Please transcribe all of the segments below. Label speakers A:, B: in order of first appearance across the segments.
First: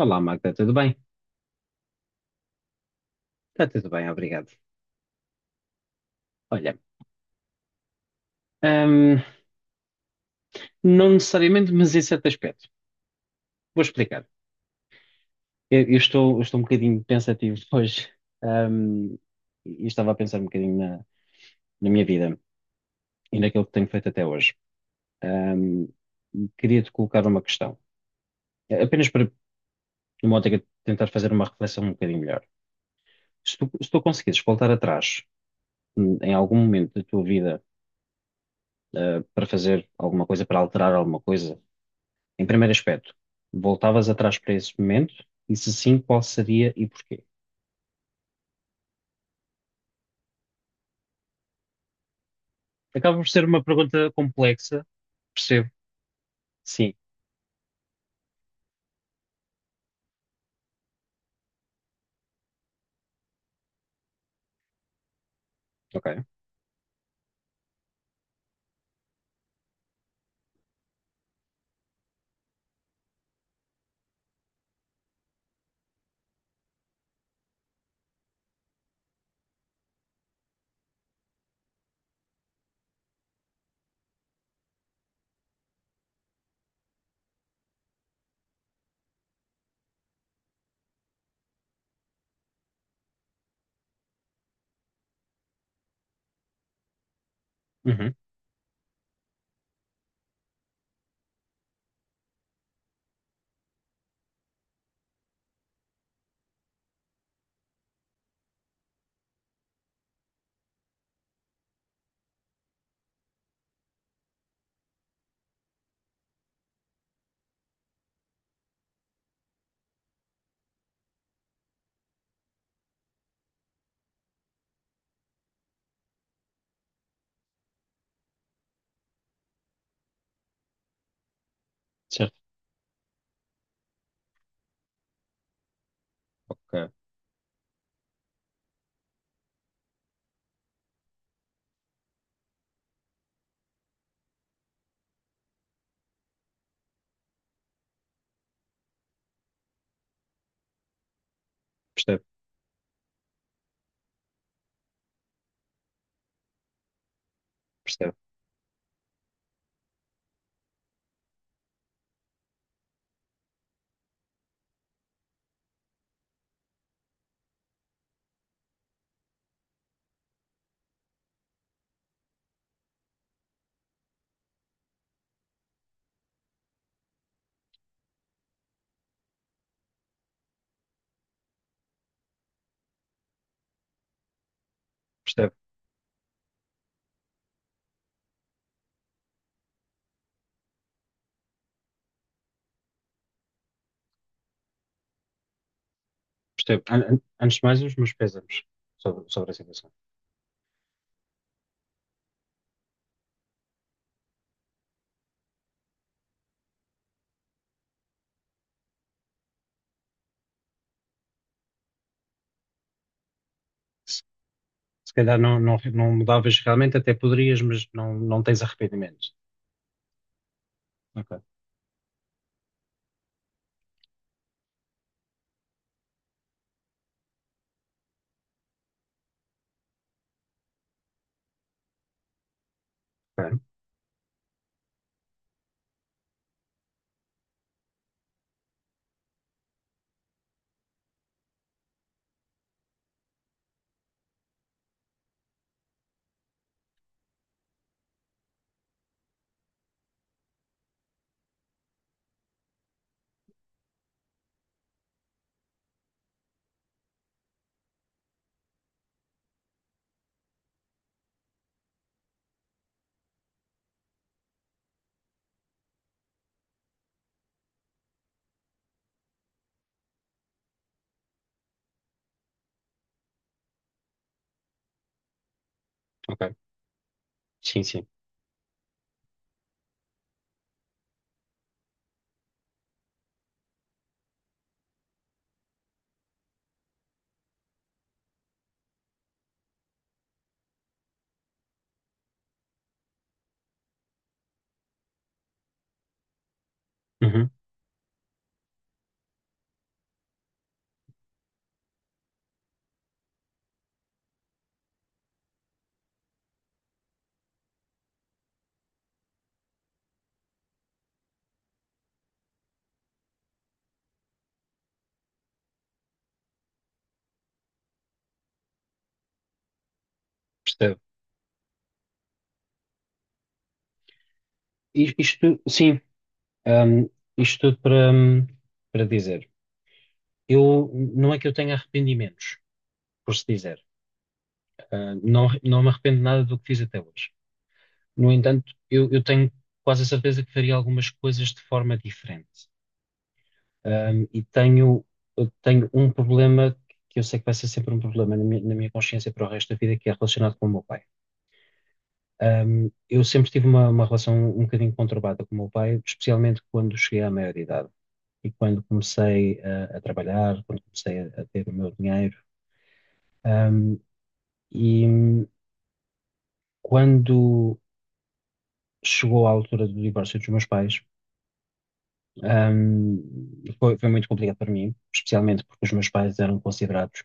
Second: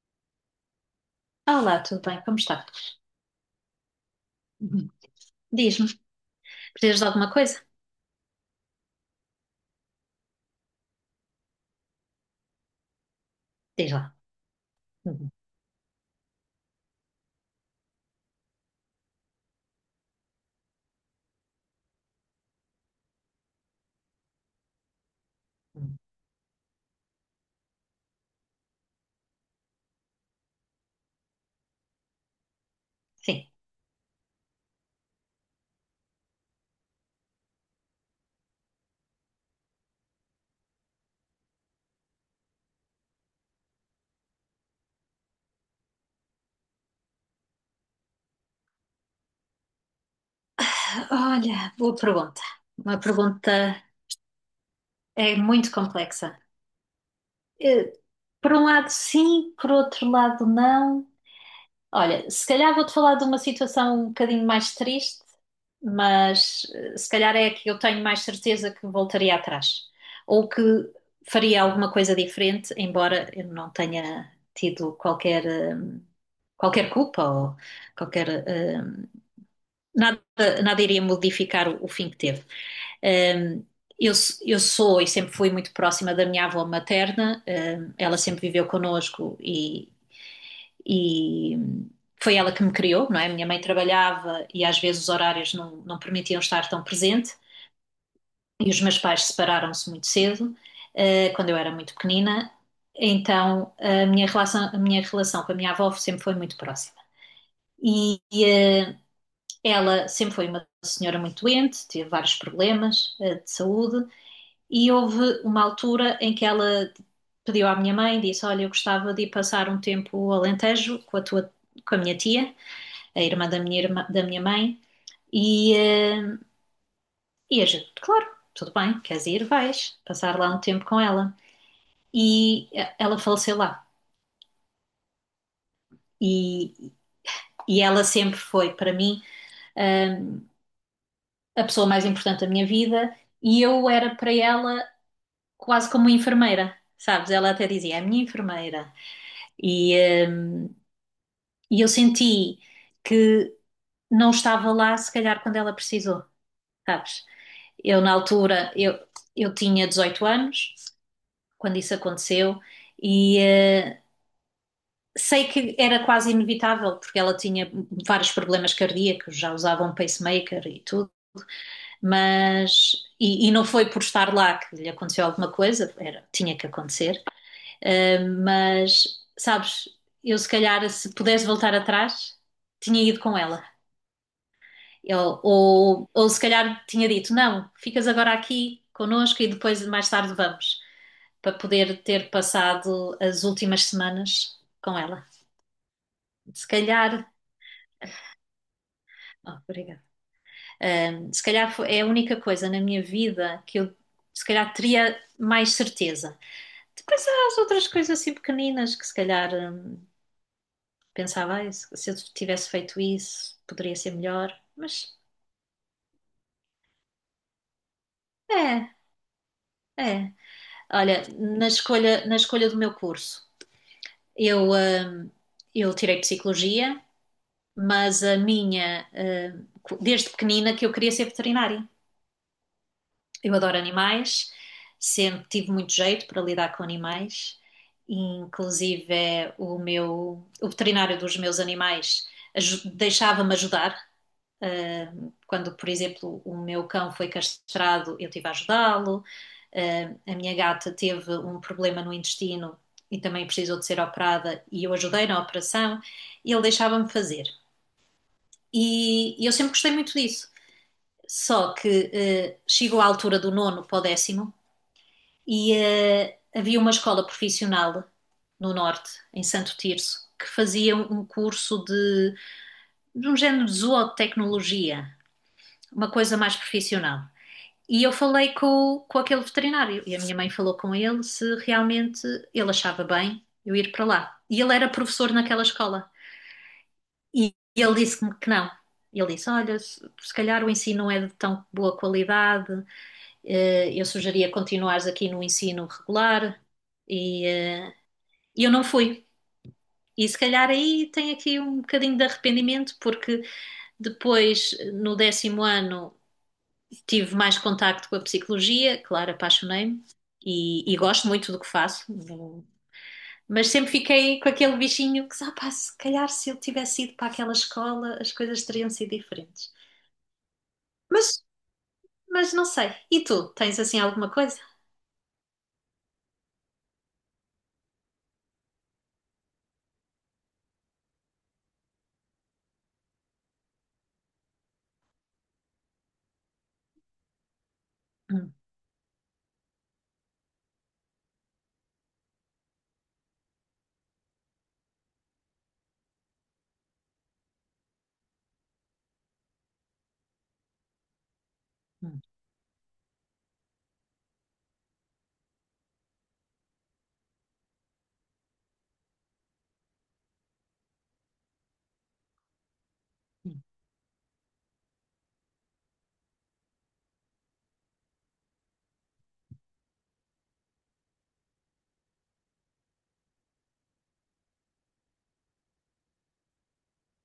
A: Olá, Magda, tudo bem?
B: Olá, tudo bem? Como está?
A: Está tudo bem, obrigado.
B: Uhum. Diz-me,
A: Olha,
B: precisas de alguma coisa?
A: ahm, não necessariamente, mas em certo aspecto. Vou
B: Diz lá.
A: explicar.
B: Uhum.
A: Eu estou um bocadinho pensativo hoje, ahm, e estava a pensar um bocadinho na minha vida e naquilo que tenho feito até hoje. Ahm,
B: Uhum.
A: Queria-te colocar uma questão, apenas para, numa ótica, de tentar fazer uma reflexão um bocadinho melhor.
B: Sim.
A: Se tu conseguires voltar atrás, em algum momento da tua vida, para fazer alguma coisa, para alterar alguma coisa, em primeiro aspecto, voltavas atrás para esse momento? E se sim, qual seria e porquê?
B: Ah, Olha, boa pergunta. Uma
A: Acaba por ser
B: pergunta
A: uma pergunta complexa,
B: é
A: percebo.
B: muito complexa.
A: Sim,
B: Eh, Por um lado, sim, por outro lado, não. Olha, se calhar vou-te falar de uma situação um bocadinho mais triste,
A: ok.
B: mas se calhar é a que eu tenho mais certeza que voltaria atrás. Ou que faria alguma coisa diferente, embora eu não tenha tido qualquer, qualquer culpa ou qualquer nada, nada iria modificar o fim que teve. Hum, eu, eu sou e sempre fui muito próxima da minha avó materna, ela sempre viveu connosco e foi ela que me criou, não é? Minha mãe trabalhava e às vezes os horários não permitiam estar tão presente
A: Uhum,
B: e os meus pais separaram-se muito cedo, quando eu era muito pequenina. Então, a minha relação com a minha avó sempre foi muito próxima. E, e ah, ela sempre foi uma senhora muito doente, teve vários problemas de saúde e houve uma altura em que ela pediu à minha mãe, disse: Olha, eu gostava de ir passar um tempo ao Alentejo com a tua, com a minha tia, a irmã da minha, da minha mãe, e, eh, e a gente, claro, tudo bem, queres ir, vais passar lá um tempo com ela.
A: certo,
B: E ela faleceu lá. E,
A: ok.
B: e ela sempre foi para mim eh, a pessoa mais importante da minha vida, e eu era para ela quase como enfermeira, sabes? Ela até dizia, é a minha enfermeira. E, hum, e eu
A: Percebo,
B: senti que não estava lá, se calhar, quando ela precisou, sabes? Eu, na
A: percebo,
B: altura, eu tinha 18 anos quando isso aconteceu e sei que era quase inevitável, porque ela tinha vários problemas cardíacos, já usava um pacemaker e tudo, mas. E não foi por estar lá que lhe aconteceu alguma coisa, era, tinha que acontecer. Mas, sabes, eu se calhar, se pudesse voltar atrás, tinha ido com ela.
A: percebo,
B: Ou se calhar tinha dito, não, ficas agora aqui connosco e depois mais tarde vamos, para poder ter passado as últimas semanas com ela. Se
A: percebo.
B: calhar,
A: Antes de mais, os meus pésames sobre a
B: oh,
A: situação.
B: obrigada. Um, se calhar é a única coisa na minha vida que eu se calhar teria mais certeza. Depois há as outras coisas assim pequeninas que se calhar pensava, "Ai, se eu tivesse feito isso, poderia ser
A: Se,
B: melhor."
A: se
B: Mas
A: calhar não, não, não mudavas realmente, até poderias, mas não, não tens
B: é,
A: arrependimento.
B: é. Olha,
A: Ok,
B: na escolha do meu curso, eu, hum, eu tirei psicologia, mas a minha, desde pequenina que eu queria ser veterinária. Eu
A: ok,
B: adoro animais, sempre tive muito jeito para lidar com animais. Inclusive, é o meu, o veterinário dos meus animais deixava-me ajudar. Quando, por exemplo, o meu cão foi castrado, eu tive a ajudá-lo. A minha gata teve um problema no intestino e também precisou de ser operada e eu ajudei na operação e ele deixava-me fazer. E eu sempre gostei muito disso. Só que chegou à altura do nono para o décimo e havia uma escola profissional no norte, em Santo Tirso, que fazia um curso de um género de zootecnologia, uma coisa
A: ok.
B: mais profissional.
A: Sim,
B: E
A: sim.
B: eu falei com aquele veterinário e a minha mãe falou com ele se realmente ele achava bem eu ir para lá. E ele era professor naquela escola e ele disse-me que não. Ele disse: Olha, se se calhar o ensino não é de tão boa qualidade, eu sugeria continuares aqui no ensino regular. E
A: Uhum,
B: eh, e eu não fui. E se calhar aí tem aqui um bocadinho de arrependimento, porque depois, no décimo ano, tive mais contacto com a psicologia, claro, apaixonei-me e gosto muito do que faço, mas sempre fiquei com aquele bichinho que, ah, pá, se calhar se eu tivesse ido para aquela escola as coisas teriam sido diferentes.
A: percebo.
B: Mas, mas não sei. E tu, tens assim alguma coisa?
A: Isto, sim, hum, isto tudo para dizer. Eu, não é que eu tenha arrependimentos, por se dizer. Ah, não, não me arrependo de nada do que fiz até hoje. No
B: Hum,
A: entanto, eu tenho quase a certeza que faria algumas coisas de forma diferente. Ah, eu tenho um problema que eu sei que vai ser sempre um problema na minha consciência para o resto da vida, que é relacionado com o meu pai.
B: hum,
A: Eu sempre tive uma relação um bocadinho conturbada com o meu pai, especialmente quando cheguei à maioridade e quando comecei a trabalhar, quando comecei a ter o meu dinheiro.
B: hum.
A: Um, e, Quando chegou à altura do divórcio dos meus pais, foi muito complicado para mim, especialmente porque os meus pais eram considerados,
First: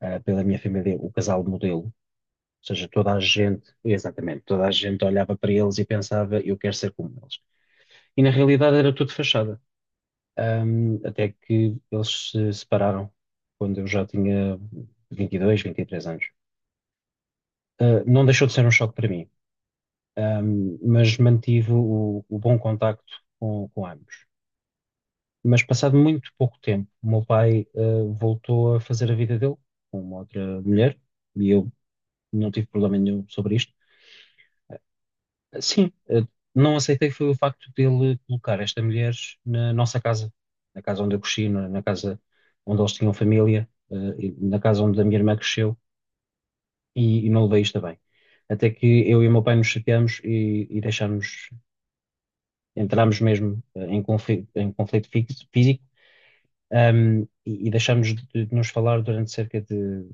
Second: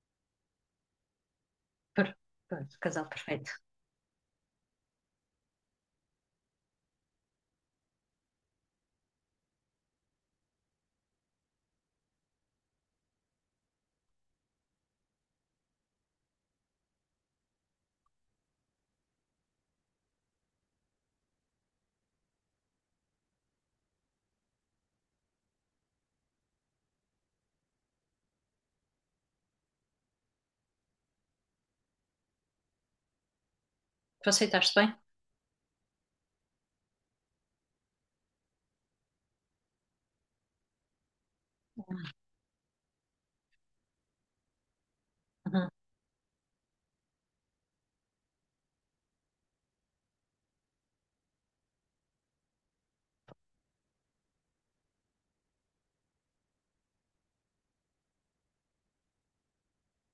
A: pela minha família o casal modelo. Ou
B: Per-
A: seja,
B: Casal
A: toda a
B: perfeito.
A: gente, exatamente, toda a gente olhava para eles e pensava, eu quero ser como eles. E na realidade era tudo fachada. Até que eles se separaram quando eu já tinha vinte e dois, 23 anos. Não deixou de ser um choque para mim, mas mantive o bom contacto com ambos. Mas passado muito pouco tempo, o meu pai, voltou a fazer a vida dele com uma outra mulher e eu não tive problema nenhum sobre isto.
B: Tu aceitaste bem?
A: Sim, não aceitei foi o facto dele colocar esta mulher na nossa casa, na casa onde eu cresci, na casa onde eles tinham família, e na casa onde a minha irmã
B: Uhum,
A: cresceu e não levei isto a bem. Até que eu e o meu pai nos chateamos e entrámos mesmo em conflito físico. E deixamos de nos falar durante cerca de,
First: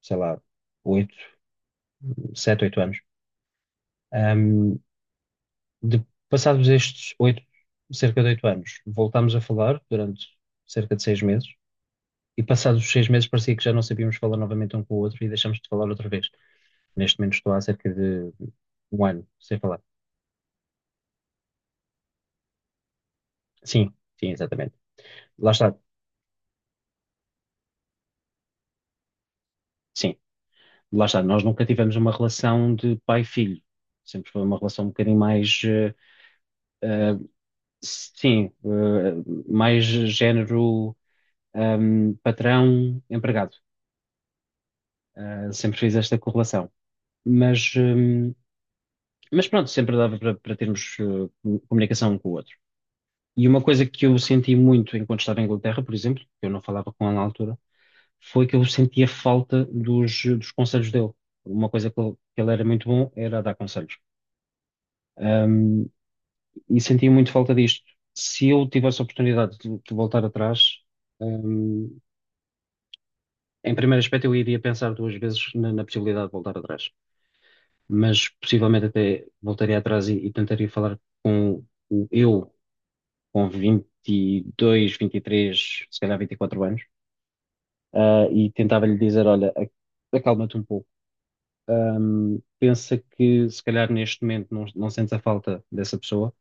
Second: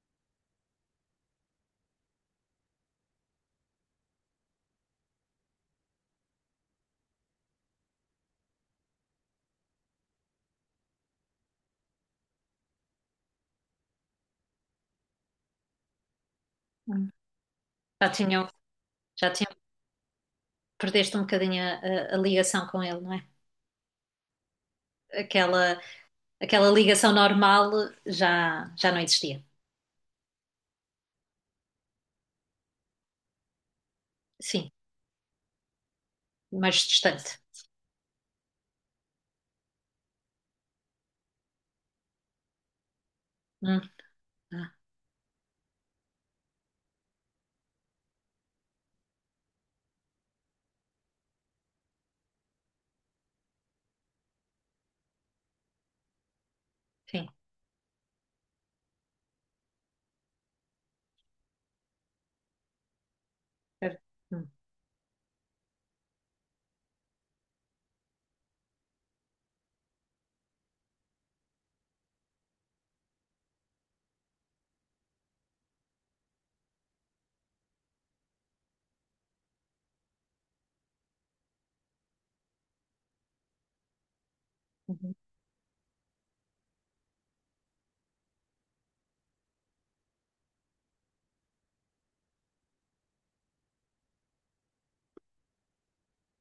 A: sei lá, 8, 7, 8 anos. Um, Passados estes 8, cerca de 8 anos, voltámos a falar durante cerca de 6 meses. E passados os 6 meses parecia que já não sabíamos falar novamente um com o outro e deixámos de falar outra vez.
B: uhum.
A: Neste momento estou há cerca
B: Já
A: de
B: tinham,
A: um ano
B: já tinham,
A: sem falar.
B: perdeste um bocadinho a, a ligação com ele, não é?
A: Sim, sim, exatamente. Lá está,
B: Aquela, aquela ligação normal já, já não existia.
A: sim, lá está. Nós nunca tivemos uma relação de pai-filho. Sempre foi uma
B: Sim.
A: relação um bocadinho mais
B: Mais
A: eh,
B: distante.
A: sim, mais género, patrão, empregado.
B: Hum, ah,
A: Ah, sempre fiz esta correlação. Mas, hum, mas pronto, sempre dava para termos comunicação um com o outro. E uma coisa que eu senti muito enquanto estava em Inglaterra, por exemplo, que eu não falava com ela na
B: sim,
A: altura, foi que eu sentia falta dos conselhos dele. Uma coisa que ele era muito bom era a dar conselhos.
B: certo. Hum.
A: Ahm, e sentia muito falta disto. Se eu tivesse a oportunidade de voltar atrás. ehm, Em primeiro aspecto, eu iria pensar duas vezes na possibilidade de voltar atrás, mas possivelmente até voltaria atrás e tentaria falar com eu, com 22,
B: Uhum.
A: 23, se calhar 24 anos, e tentava-lhe dizer: Olha, acalma-te um pouco, pensa que se calhar neste momento não, não sentes a falta dessa pessoa,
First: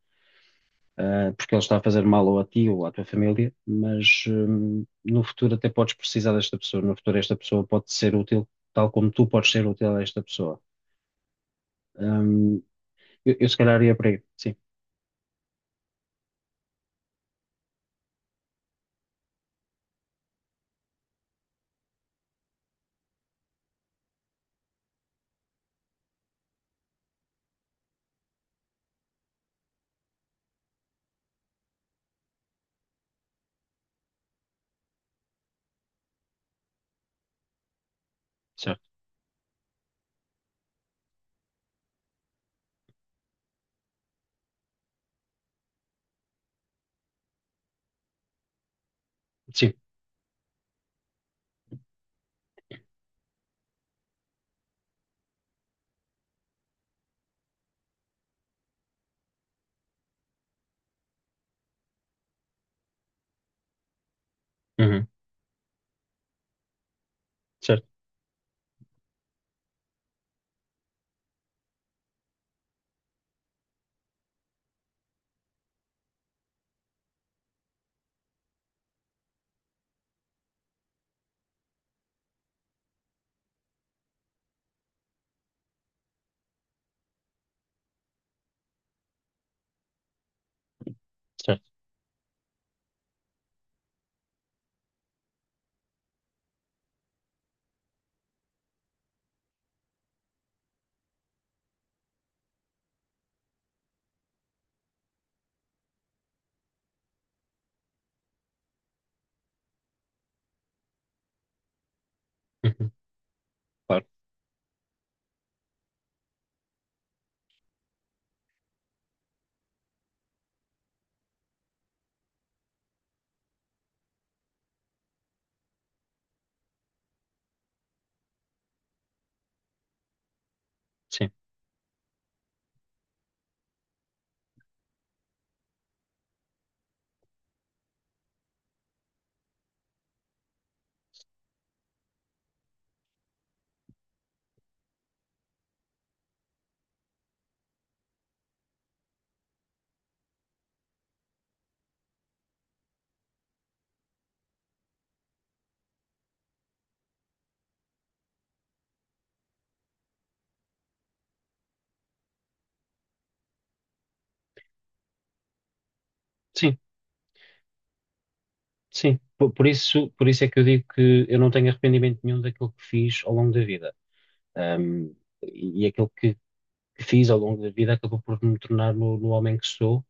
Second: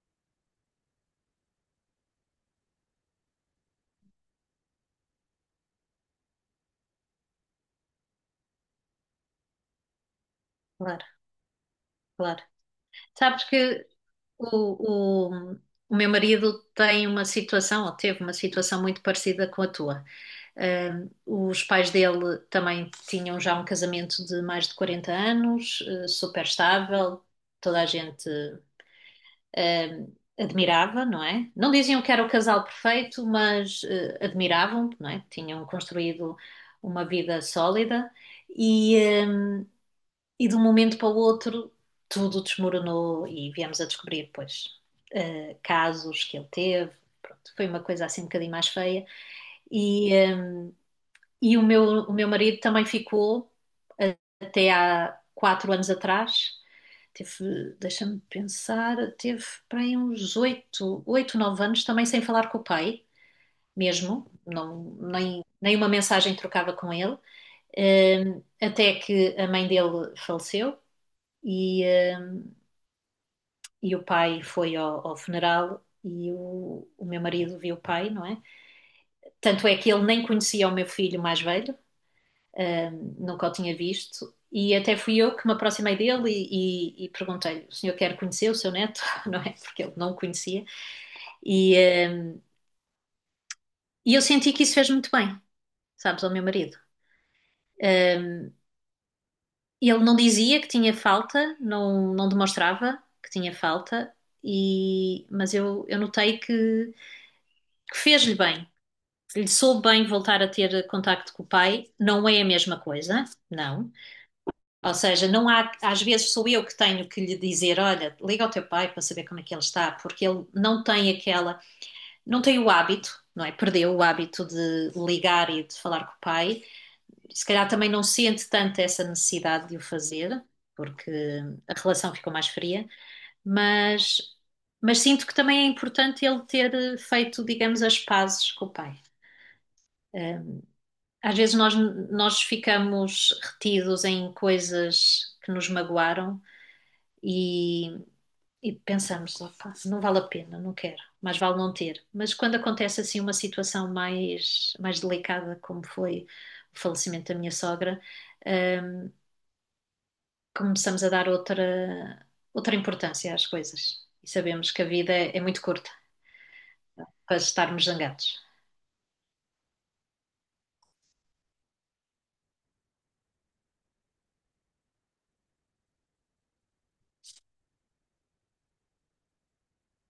A: porque ele está a fazer mal ou a ti ou à tua família, mas no futuro até podes precisar desta pessoa, no futuro esta pessoa pode ser útil tal como tu podes ser útil a esta pessoa.
B: Claro, claro.
A: Hum, eu,
B: Sabes
A: eu se calhar
B: que
A: ia para aí. Sim,
B: o, o, o meu marido tem uma situação, ou teve uma situação muito parecida com a tua. Os pais dele também tinham já um casamento de mais de 40 anos, super estável, toda a gente. Ah, admirava, não é? Não diziam que era o casal perfeito, mas ah, admiravam, não é? Tinham construído uma vida sólida
A: certo.
B: e, ah, e de um momento para o outro tudo desmoronou e viemos a descobrir, pois, ah, casos que ele teve. Pronto, foi uma coisa assim um bocadinho mais feia
A: Sim.
B: e, ah, e o meu marido também ficou a- até há 4 anos atrás. Teve, deixa-me pensar, teve para aí uns 8, 8, 9 anos também sem falar com o pai, mesmo. Não,
A: Uhum.
B: nem, nem uma mensagem trocava com ele.
A: Certo,
B: Até que a mãe dele faleceu e, hum, e o pai foi ao, ao funeral e o meu marido viu o pai, não é? Tanto é que ele nem conhecia o meu filho mais velho, nunca o tinha visto. E até fui eu que me aproximei dele e perguntei-lhe: o senhor quer conhecer o seu neto? Não é? Porque ele não o conhecia.
A: certo.
B: E, eh, e eu senti que isso fez muito bem, sabes, ao meu marido. Um, ele não dizia que tinha falta, não, não demonstrava que tinha falta, e, mas eu notei que fez-lhe bem. Ele soube bem voltar a ter contacto com o pai. Não é a mesma
A: Uhum.
B: coisa, não.
A: Claro.
B: Ou seja, não há, às vezes sou eu que tenho que lhe dizer, olha, liga ao teu pai para saber como é que ele está, porque ele não tem aquela, não tem o hábito, não é? Perdeu o hábito de ligar e de falar com o pai. Se calhar também não sente tanto essa necessidade de o fazer, porque
A: Sim.
B: a relação ficou mais fria, mas, mas sinto que também é importante ele ter feito, digamos, as pazes com o pai. Eh, Às vezes nós, nós ficamos retidos em coisas que nos magoaram e, e pensamos, opa, não vale a pena, não quero, mais vale não ter. Mas quando acontece assim uma situação mais, mais delicada, como foi o falecimento da minha sogra, hum, começamos a dar outra, outra importância às coisas e sabemos que a vida é, é muito curta
A: Sim,
B: para estarmos zangados.
A: sim. Por isso é que eu digo que eu não tenho arrependimento nenhum daquilo que fiz ao longo da vida. Hum, e aquilo que fiz ao longo da vida acabou por me tornar no homem que sou.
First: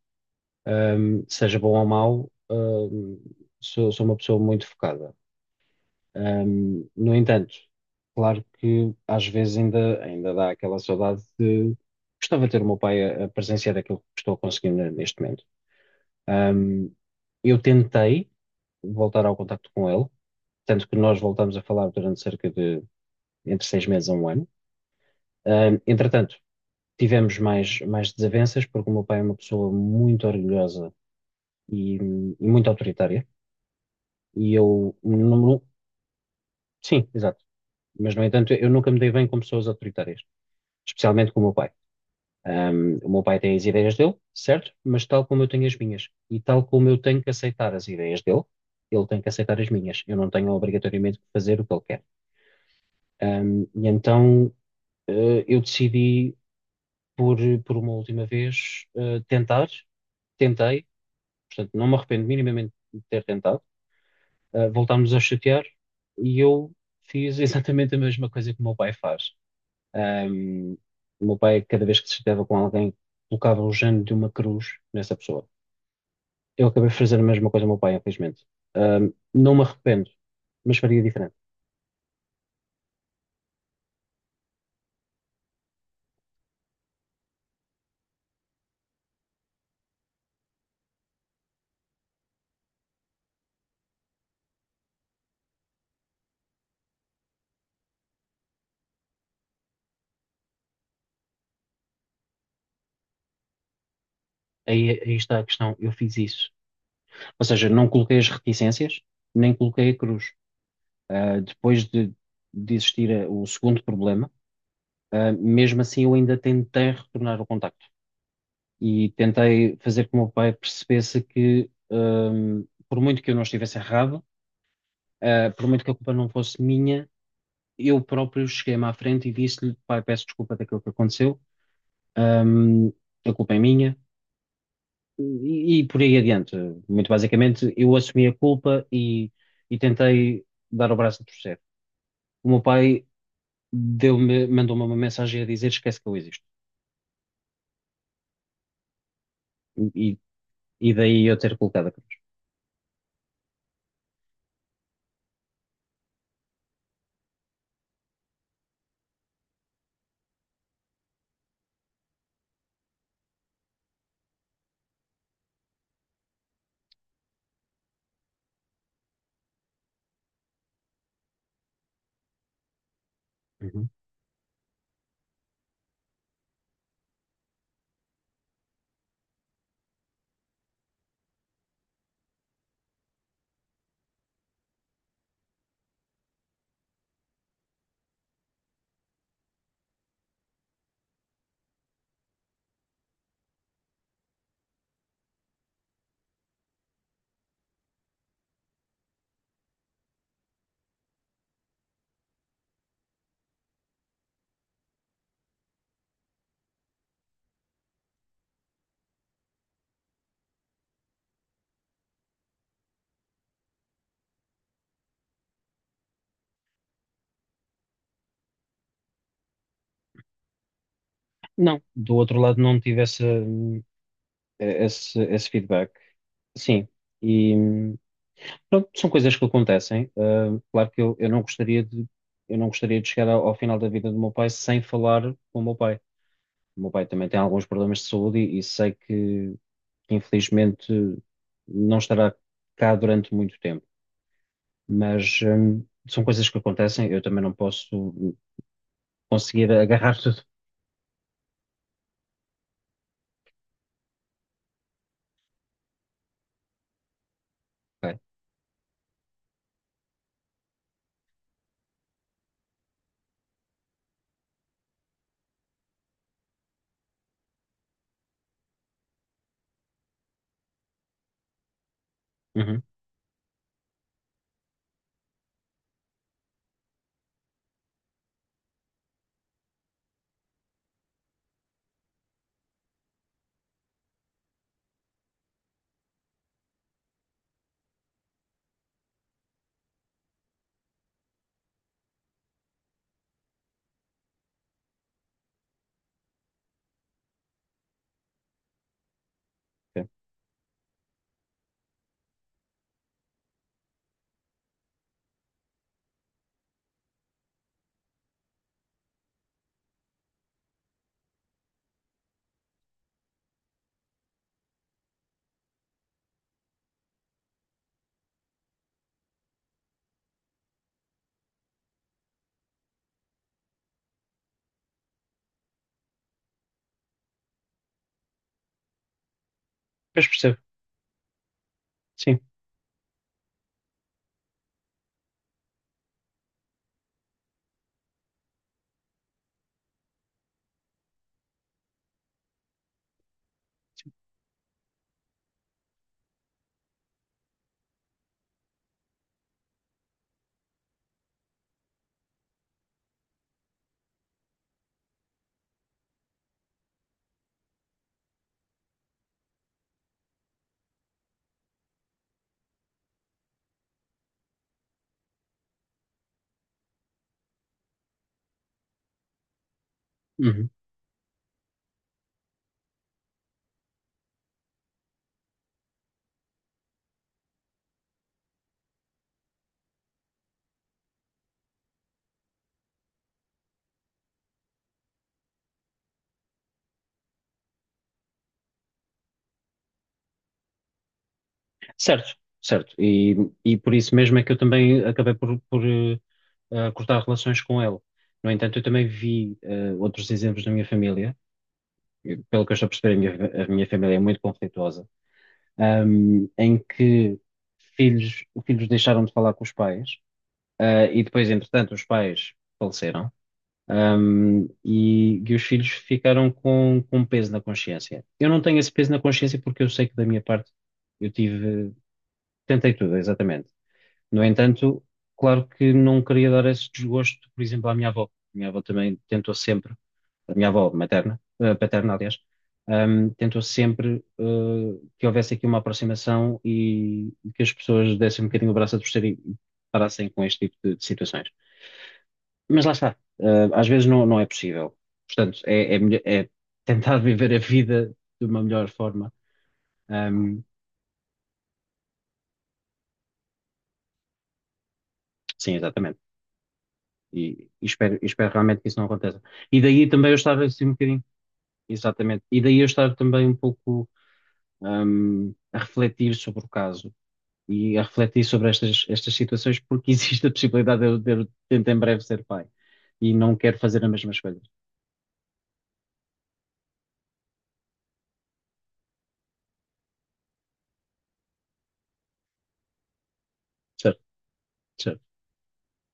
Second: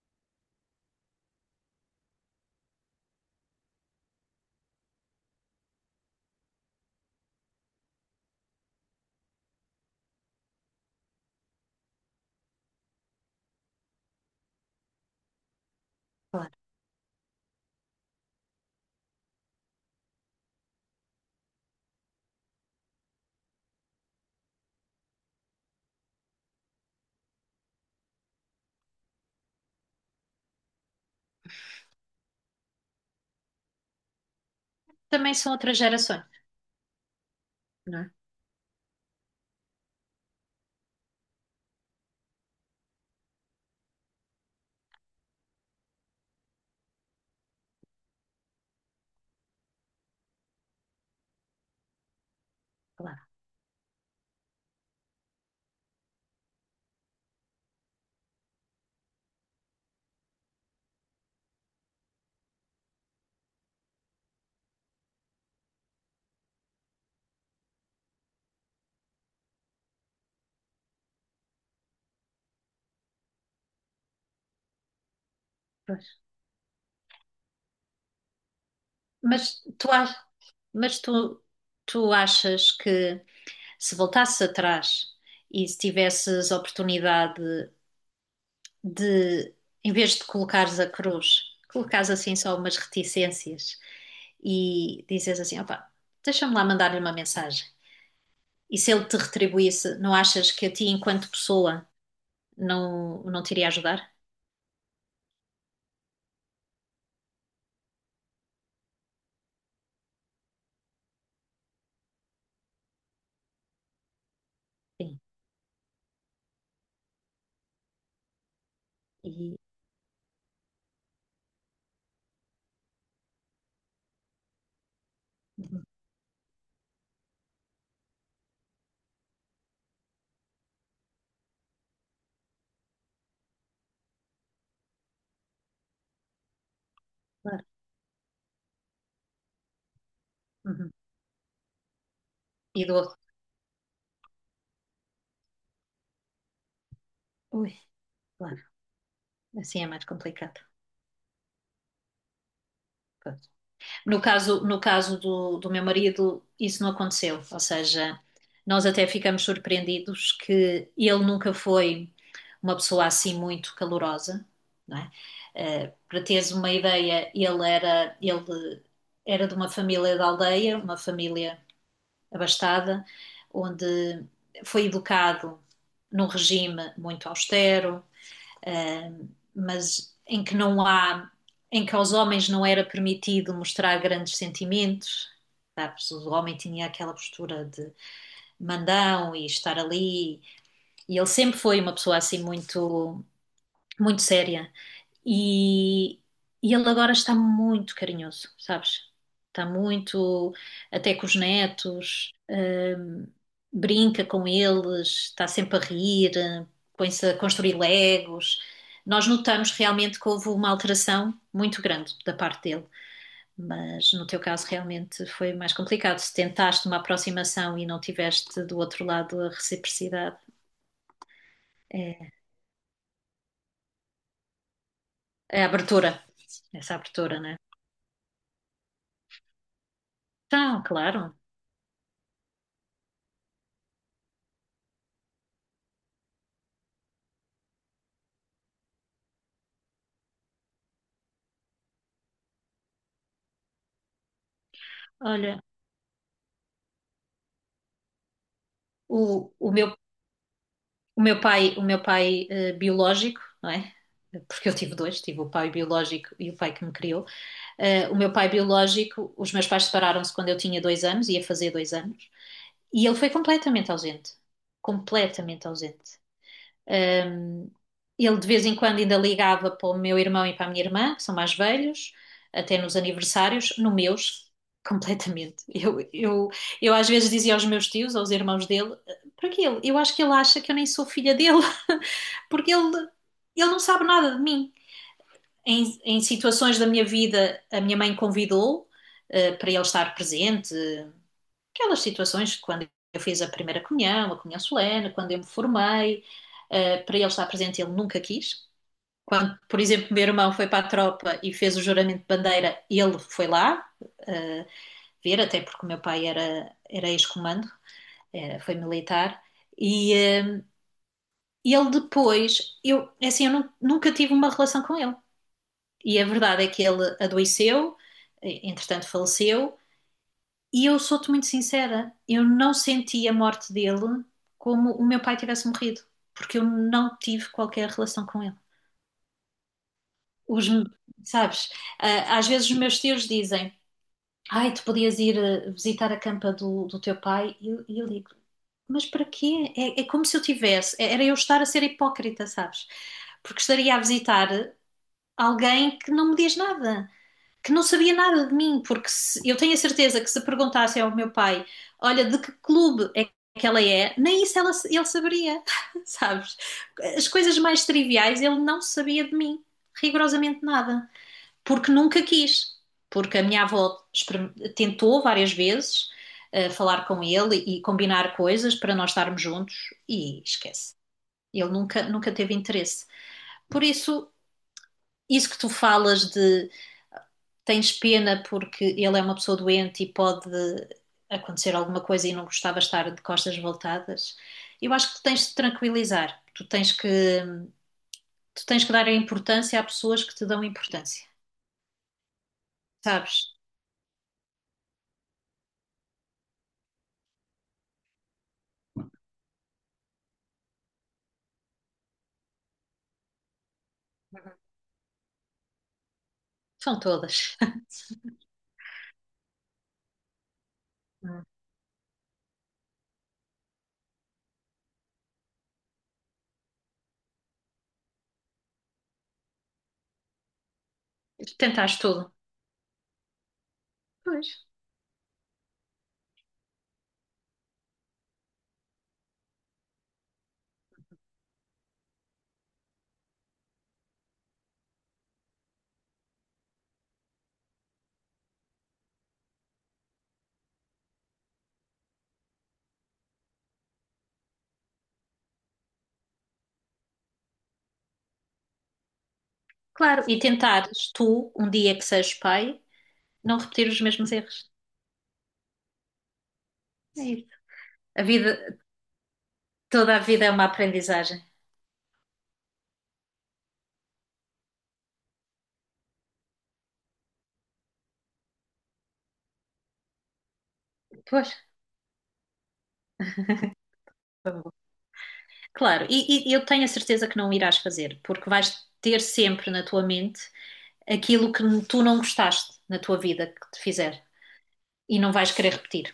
A: Seja bom ou mau, sou uma pessoa muito focada. No entanto, claro que às vezes ainda dá aquela saudade de gostava de ter o meu pai a presenciar aquilo que estou conseguindo neste momento.
B: Claro.
A: Um, eu tentei voltar ao contacto com ele, tanto que nós voltámos a falar durante cerca de entre 6 meses a um ano. Entretanto, tivemos mais desavenças, porque o meu pai é uma pessoa muito orgulhosa e, e muito autoritária, e eu, não,
B: Também são outras gerações,
A: sim, exato.
B: não é?
A: Mas, no entanto, eu nunca me dei bem com pessoas autoritárias, especialmente com o meu pai. O meu pai tem as ideias dele, certo? Mas tal como eu tenho as minhas, e tal como eu tenho que aceitar as ideias dele, ele tem que aceitar as minhas. Eu não tenho obrigatoriamente que fazer o que ele quer.
B: Claro.
A: E então eu decidi, por, por uma última vez, tentei, portanto não me arrependo minimamente de ter tentado, voltámos a chatear e eu fiz exatamente a mesma coisa que o meu pai faz. Ahm, o meu pai, cada vez que se chateava com alguém, colocava o género de uma cruz nessa pessoa.
B: Pois.
A: Eu acabei de fazer a mesma coisa ao meu pai, infelizmente. Não me
B: Mas tu,
A: arrependo,
B: ach-
A: mas
B: mas
A: faria diferente.
B: tu, tu achas que se voltasses atrás e se tivesses oportunidade de, em vez de colocares a cruz, colocares assim só umas reticências e dizes assim, opa, deixa-me lá mandar-lhe uma mensagem. E se ele te retribuísse, não achas que a ti, enquanto pessoa, não, não te iria ajudar?
A: Aí está a questão, eu fiz isso. Ou seja, não coloquei as reticências, nem coloquei a cruz. Depois de existir o segundo problema,
B: Sim.
A: mesmo assim eu ainda tentei retornar o contacto. E
B: E,
A: tentei fazer com que o meu pai percebesse que, por muito que eu não estivesse errado, por muito que a culpa não fosse minha, eu próprio cheguei-me à frente e disse-lhe, pai, peço desculpa daquilo que aconteceu, a culpa é minha, e por aí adiante. Muito
B: claro.
A: basicamente, eu assumi a culpa e tentei dar
B: Uhum.
A: o braço a torcer. O meu
B: E do
A: pai
B: outro,
A: mandou-me uma mensagem a dizer, esquece que eu existo.
B: ui, claro, assim é mais
A: E,
B: complicado.
A: e daí eu ter colocado a cruz.
B: Pois. No caso do, do meu marido, isso não aconteceu. Ou seja, nós até ficamos surpreendidos que ele nunca foi uma pessoa assim muito calorosa, não é? Para teres uma ideia, ele era de uma família da aldeia, uma família abastada,
A: Uhum.
B: onde foi educado num regime muito austero, uh, mas em que não há, em que aos homens não era permitido mostrar grandes sentimentos, sabes? O homem tinha aquela postura de mandão e estar ali, e ele sempre foi uma pessoa assim muito, muito séria e, e ele agora está muito carinhoso, sabes? Está muito, até com os netos, brinca com eles, está sempre a rir, põe-se a construir legos. Nós notamos realmente que houve uma alteração muito grande da parte dele, mas no teu caso realmente foi mais complicado. Se tentaste uma aproximação e não tiveste do outro lado a reciprocidade,
A: Não, do
B: é
A: outro lado não tive esse
B: é a
A: feedback.
B: abertura,
A: Sim,
B: essa abertura, né?
A: e... Pronto, são coisas que acontecem.
B: Então,
A: Claro que eu
B: claro.
A: não gostaria de, eu não gostaria de chegar ao final da vida do meu pai sem falar com o meu pai. O meu pai também tem alguns problemas de saúde e sei que, infelizmente não estará cá durante muito tempo. Mas
B: Olha.
A: são coisas que acontecem. Eu também não posso
B: O,
A: conseguir
B: o meu,
A: agarrar tudo.
B: o meu pai biológico, não é? Porque eu tive dois, tive o pai biológico e o pai que me criou.
A: Ok.
B: O meu pai biológico, os meus pais separaram-se quando eu tinha 2 anos, ia fazer 2 anos, e ele foi completamente ausente. Completamente ausente. Um, ele de vez em quando ainda ligava para o meu irmão e para a minha irmã, que são mais velhos, até
A: Uhum,
B: nos aniversários, no meus, completamente. Eu às vezes dizia aos meus tios, aos irmãos dele, para ele? Eu acho que ele acha que eu nem sou filha dele, porque ele não sabe nada de mim. Em situações da minha vida, a minha mãe convidou para ele estar presente. Aquelas situações quando eu fiz a primeira comunhão, a comunhão solene, quando eu me formei, para ele estar presente, ele nunca quis. Quando, por
A: ok.
B: exemplo, meu irmão foi para a tropa e fez o juramento de bandeira, ele foi lá eh, ver, até porque o meu pai era, era ex-comando, foi militar. E eh, ele depois, eu, é assim, eu nunca tive uma relação com ele. E a verdade é que ele adoeceu, entretanto faleceu. E eu sou-te muito sincera, eu não senti a morte dele como o meu pai tivesse morrido, porque eu não tive qualquer relação com ele.
A: Mas percebo.
B: Os, sabes, ah,
A: Sim.
B: às vezes os meus tios dizem, ai, tu podias ir ah, visitar a campa do, do teu pai, e eu digo, mas para quê? É, é como se eu tivesse, era eu estar a ser hipócrita, sabes? Porque estaria a visitar alguém que não me diz nada. Que não sabia nada de mim, porque eu tenho a certeza que se perguntassem ao meu pai, olha, de que clube é que ela é, nem isso ele saberia, sabes? As coisas mais triviais ele não sabia de mim, rigorosamente nada, porque nunca quis, porque a minha avó tentou várias vezes falar com ele e combinar coisas para nós estarmos juntos e
A: Uhum.
B: esquece. Ele nunca, nunca teve interesse. Por isso, isso que tu falas de tens pena porque ele é uma pessoa doente e pode acontecer alguma coisa e não gostava de estar de costas voltadas. Eu acho que tu tens de te tranquilizar, tu tens que dar a importância a pessoas que te dão importância,
A: Certo, certo. E,
B: sabes?
A: e por isso mesmo é que eu também acabei por, a cortar relações com ele. No entanto, eu também vi outros exemplos na minha família, e pelo que eu estou a perceber, a minha família é muito
B: Uhum.
A: conflituosa, em
B: São
A: que
B: todas.
A: filhos deixaram de falar com os pais, e
B: Uhum.
A: depois, entretanto, os pais faleceram, e os filhos ficaram com peso na consciência. Eu não tenho esse peso na consciência porque eu sei que da minha parte eu
B: Tentares tudo.
A: tentei tudo, exatamente. No
B: Pois.
A: entanto, claro que não queria dar esse desgosto, por exemplo, à minha avó. A minha avó também tentou sempre, a minha avó materna, paterna, aliás, tentou sempre, que houvesse aqui uma aproximação e que as pessoas dessem um bocadinho o braço a torcer e parassem com este tipo de situações. Mas lá está, às vezes não, não é possível. Portanto, é tentar viver a vida de uma melhor forma.
B: Claro, e
A: Ahm,
B: tentares tu, um dia que sejas pai, não repetir os mesmos erros.
A: sim, exatamente.
B: É isso.
A: E, e espero,
B: A
A: e
B: vida,
A: espero realmente que isso não aconteça. E daí
B: toda a
A: também eu
B: vida é
A: estava
B: uma
A: assim um bocadinho.
B: aprendizagem.
A: Exatamente. E daí eu estar também um pouco, a refletir sobre o caso e a refletir sobre estas situações, porque existe a possibilidade de eu
B: Pois.
A: tentar em breve ser pai e não quero fazer a mesma escolha.
B: Claro, e eu tenho a certeza que não irás fazer, porque vais ter sempre na tua mente aquilo que tu não gostaste na tua vida que te
A: Certo,
B: fizer e
A: certo.
B: não vais querer repetir.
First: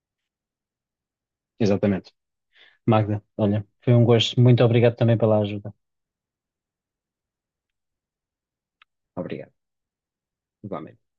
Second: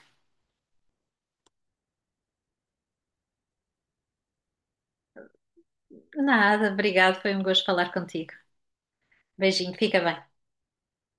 A: Exatamente. Magda, olha, foi um gosto. Muito obrigado também pela ajuda.
B: Nada, obrigado, foi um gosto falar contigo.
A: Obrigado.
B: Beijinho, fica bem.
A: Igualmente.